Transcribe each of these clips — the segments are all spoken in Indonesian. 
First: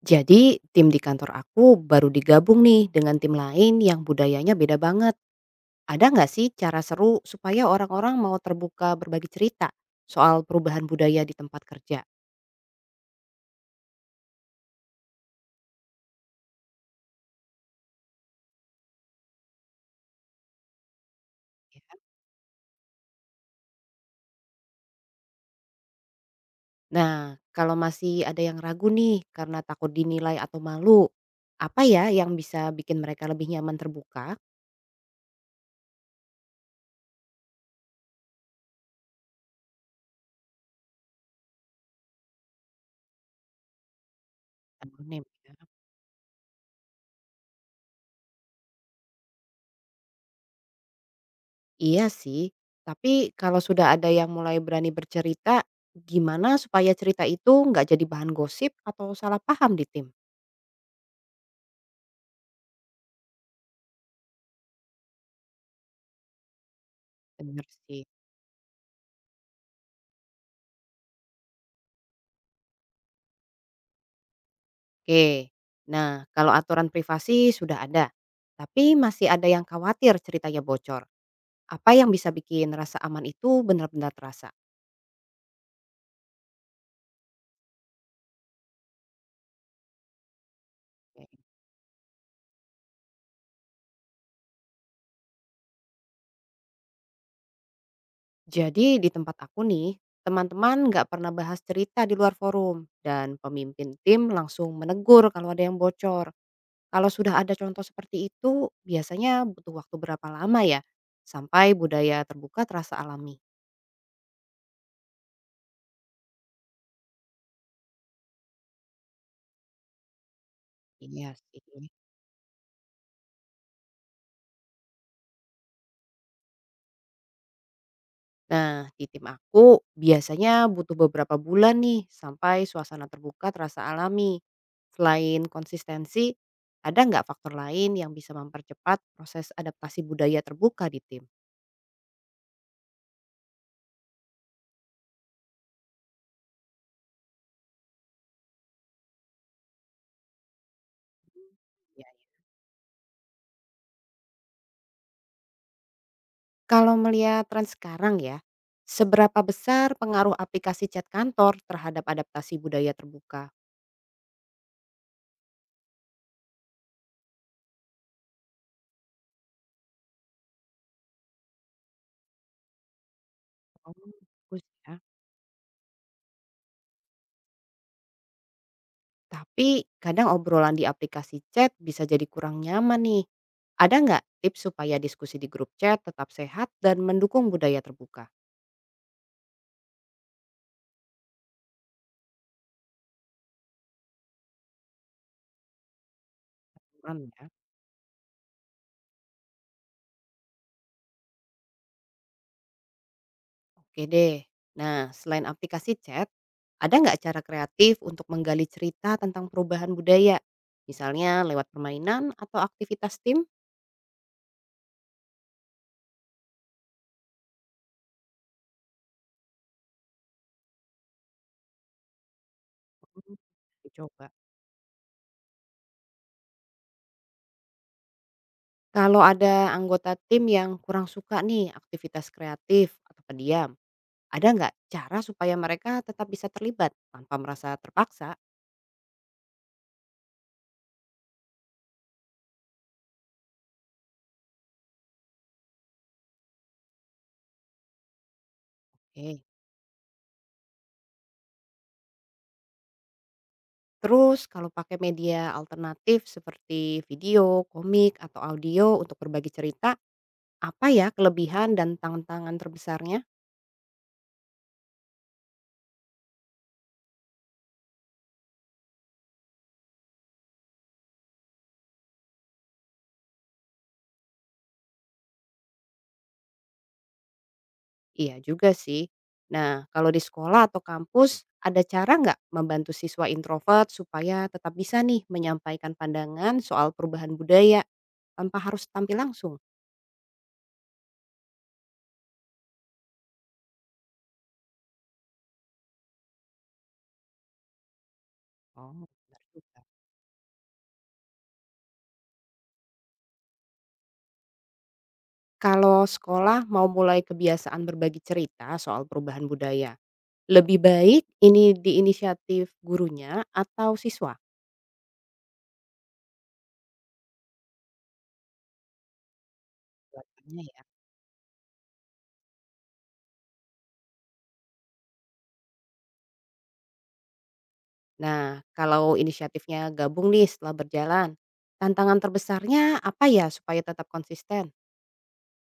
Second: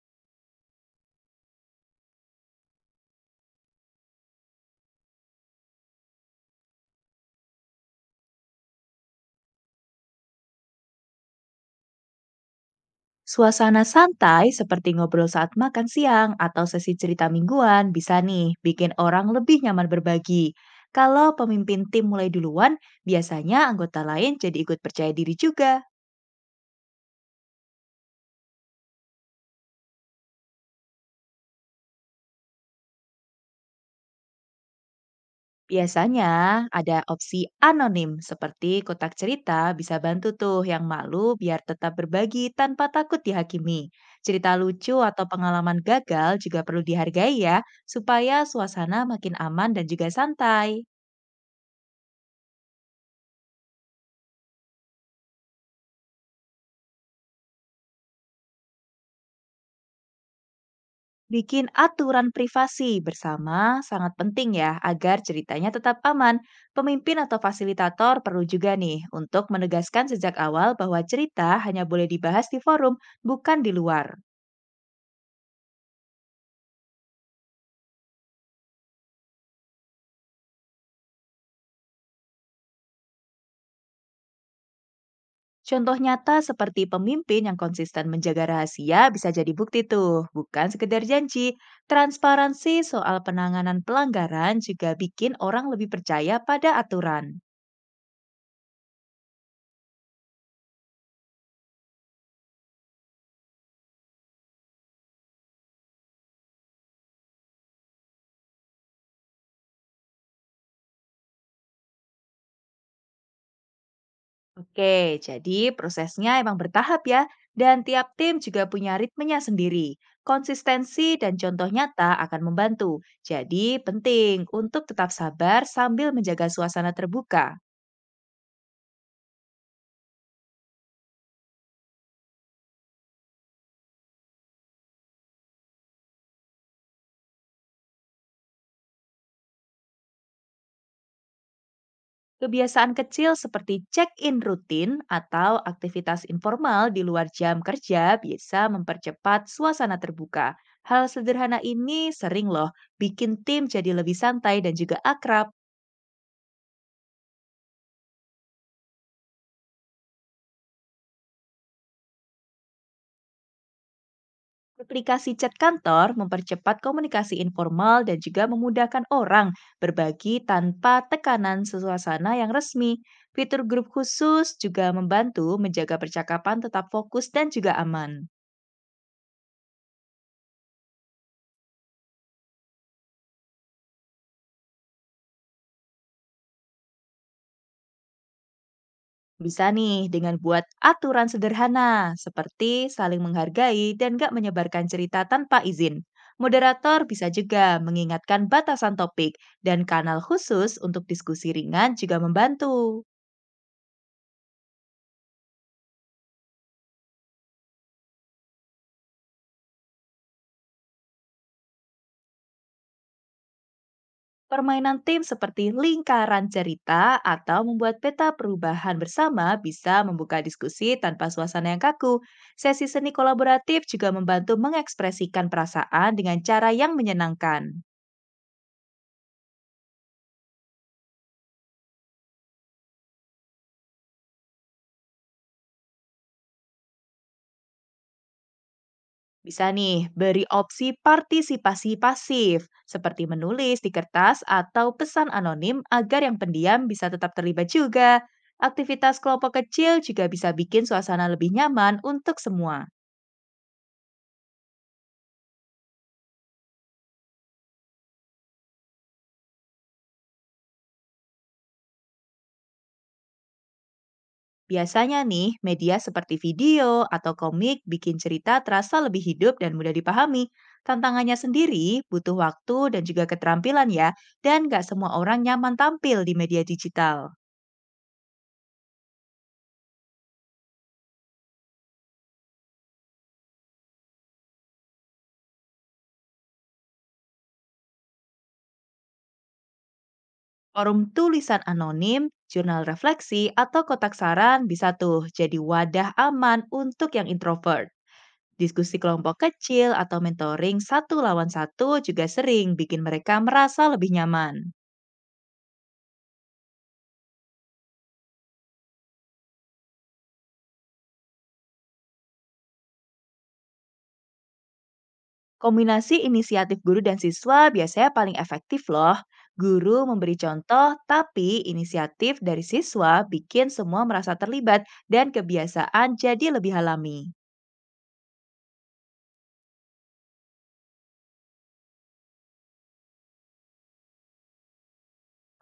Jadi tim di kantor aku baru digabung nih dengan tim lain yang budayanya beda banget. Ada nggak sih cara seru supaya orang-orang mau terbuka berbagi cerita soal perubahan budaya di tempat kerja? Suasana santai seperti ngobrol saat makan siang atau sesi cerita mingguan bisa nih bikin orang lebih nyaman berbagi. Kalau Ya pemimpin kan? tim mulai duluan, biasanya anggota lain jadi ikut percaya diri juga. Nah, kalau masih ada yang ragu nih karena takut dinilai atau malu, apa ya yang bisa bikin mereka lebih nyaman terbuka? Biasanya ada opsi anonim seperti kotak cerita bisa bantu tuh yang malu biar tetap berbagi tanpa takut dihakimi. Cerita lucu Anonim atau ya. pengalaman gagal juga perlu dihargai ya, supaya suasana makin aman dan juga santai. Iya sih, tapi kalau sudah ada yang mulai berani bercerita, gimana supaya cerita itu nggak jadi bahan gosip atau salah paham di tim? Bikin aturan privasi bersama sangat penting ya agar ceritanya tetap aman. Pemimpin atau Bener sih, fasilitator perlu juga nih untuk menegaskan sejak awal bahwa cerita hanya boleh dibahas di forum, bukan di luar. oke. Nah, kalau aturan privasi sudah ada, tapi masih ada yang khawatir ceritanya bocor. Apa yang bisa bikin rasa aman itu benar-benar terasa? Contoh nyata seperti pemimpin yang konsisten menjaga rahasia bisa jadi bukti tuh, bukan sekedar Oke. janji. Transparansi soal penanganan pelanggaran juga bikin orang lebih percaya pada aturan. Jadi di tempat aku nih, teman-teman nggak pernah bahas cerita di luar forum dan pemimpin tim langsung menegur kalau ada yang bocor. Kalau sudah ada contoh seperti itu, biasanya butuh waktu berapa lama ya sampai budaya terbuka terasa alami? Oke, jadi prosesnya emang bertahap ya, dan tiap tim juga punya ritmenya sendiri. Konsistensi Iya dan sih. contoh nyata akan membantu. Jadi penting untuk tetap sabar sambil menjaga suasana terbuka. Nah, di tim aku biasanya butuh beberapa bulan nih sampai suasana terbuka terasa alami. Selain konsistensi, ada nggak faktor lain yang bisa mempercepat proses adaptasi budaya terbuka di tim? Kebiasaan kecil seperti check-in rutin atau aktivitas informal di luar jam kerja bisa mempercepat suasana terbuka. Hal sederhana ini Ya, sering loh bikin tim jadi lebih santai dan juga akrab. kalau melihat tren sekarang ya, seberapa besar pengaruh aplikasi chat kantor terhadap adaptasi budaya terbuka? Aplikasi chat kantor mempercepat komunikasi informal dan juga memudahkan orang berbagi tanpa tekanan suasana yang resmi. Fitur grup Oh, khusus bagus juga ya. membantu menjaga percakapan tetap fokus dan juga aman. Tapi kadang obrolan di aplikasi chat bisa jadi kurang nyaman nih. Ada nggak tips supaya diskusi di grup chat tetap sehat dan mendukung budaya terbuka? Bisa nih dengan buat aturan sederhana seperti saling menghargai dan gak menyebarkan cerita tanpa izin. Moderator Kurang bisa ya. juga mengingatkan batasan topik, dan kanal khusus untuk diskusi ringan juga membantu. Oke deh. Nah, selain aplikasi chat, ada nggak cara kreatif untuk menggali cerita tentang perubahan budaya? Misalnya lewat permainan atau aktivitas tim? Permainan tim seperti lingkaran cerita atau membuat peta perubahan bersama bisa membuka diskusi tanpa suasana yang kaku. Sesi seni Hmm, kolaboratif juga Dicoba. membantu mengekspresikan perasaan dengan cara yang menyenangkan. Kalau ada anggota tim yang kurang suka nih aktivitas kreatif atau pendiam, ada nggak cara supaya mereka tetap bisa terlibat tanpa merasa terpaksa? Bisa nih, beri opsi partisipasi pasif, seperti menulis di kertas atau pesan anonim agar yang pendiam bisa tetap terlibat juga. Aktivitas Oke. kelompok kecil juga bisa bikin suasana lebih nyaman untuk semua. Terus kalau pakai media alternatif seperti video, komik, atau audio untuk berbagi cerita, apa ya kelebihan dan tantangan terbesarnya? Biasanya nih, media seperti video atau komik bikin cerita terasa lebih hidup dan mudah dipahami. Tantangannya sendiri butuh waktu dan juga keterampilan ya, dan nggak semua orang nyaman tampil di media digital. Iya juga sih. Nah, kalau di sekolah atau kampus, ada cara nggak membantu siswa introvert supaya tetap bisa nih menyampaikan pandangan soal perubahan budaya tanpa harus tampil langsung? Forum tulisan anonim, jurnal refleksi, atau kotak saran bisa tuh jadi wadah aman untuk yang introvert. Diskusi Oh, kelompok benar juga. kecil atau mentoring 1 lawan 1 juga sering bikin mereka merasa lebih nyaman. Kalau sekolah mau mulai kebiasaan berbagi cerita soal perubahan budaya, lebih baik ini di inisiatif gurunya atau siswa? Kombinasi inisiatif guru dan siswa biasanya paling efektif loh. Guru memberi Keluarganya ya. contoh, tapi inisiatif dari siswa bikin semua merasa terlibat dan kebiasaan jadi lebih alami. Nah, kalau inisiatifnya gabung nih setelah berjalan, tantangan terbesarnya apa ya supaya tetap konsisten?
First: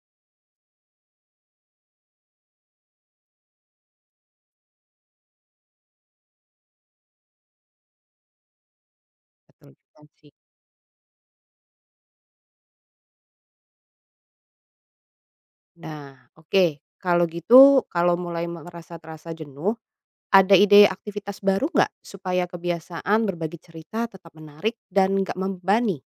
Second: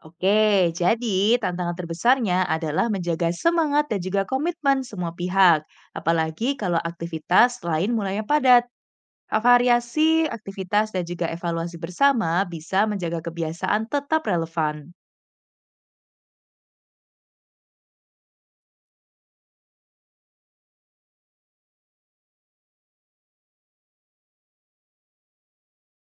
Oke, jadi tantangan terbesarnya adalah menjaga semangat dan juga komitmen semua pihak, apalagi kalau aktivitas lain mulai padat. Betul juga Variasi sih. aktivitas dan juga evaluasi bersama bisa menjaga kebiasaan tetap relevan. Nah, oke. Kalau gitu, kalau mulai merasa terasa jenuh, ada ide aktivitas baru nggak supaya kebiasaan berbagi cerita tetap menarik dan nggak membebani?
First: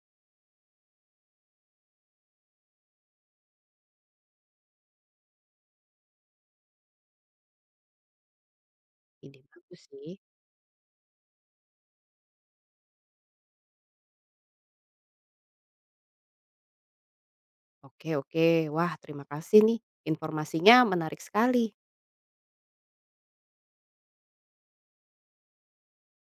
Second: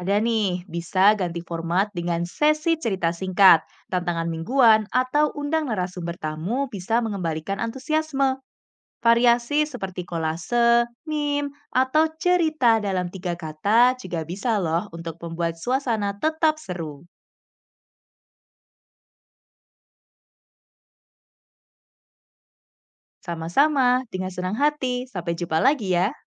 Ada nih, bisa ganti format dengan sesi cerita singkat, tantangan mingguan, atau undang narasumber tamu bisa mengembalikan antusiasme. Ide Variasi bagus seperti sih. kolase, meme, atau cerita dalam tiga kata juga bisa loh untuk membuat suasana tetap seru. Oke oke. Wah terima kasih nih, informasinya menarik sekali. Sama-sama, dengan senang hati. Sampai jumpa lagi ya.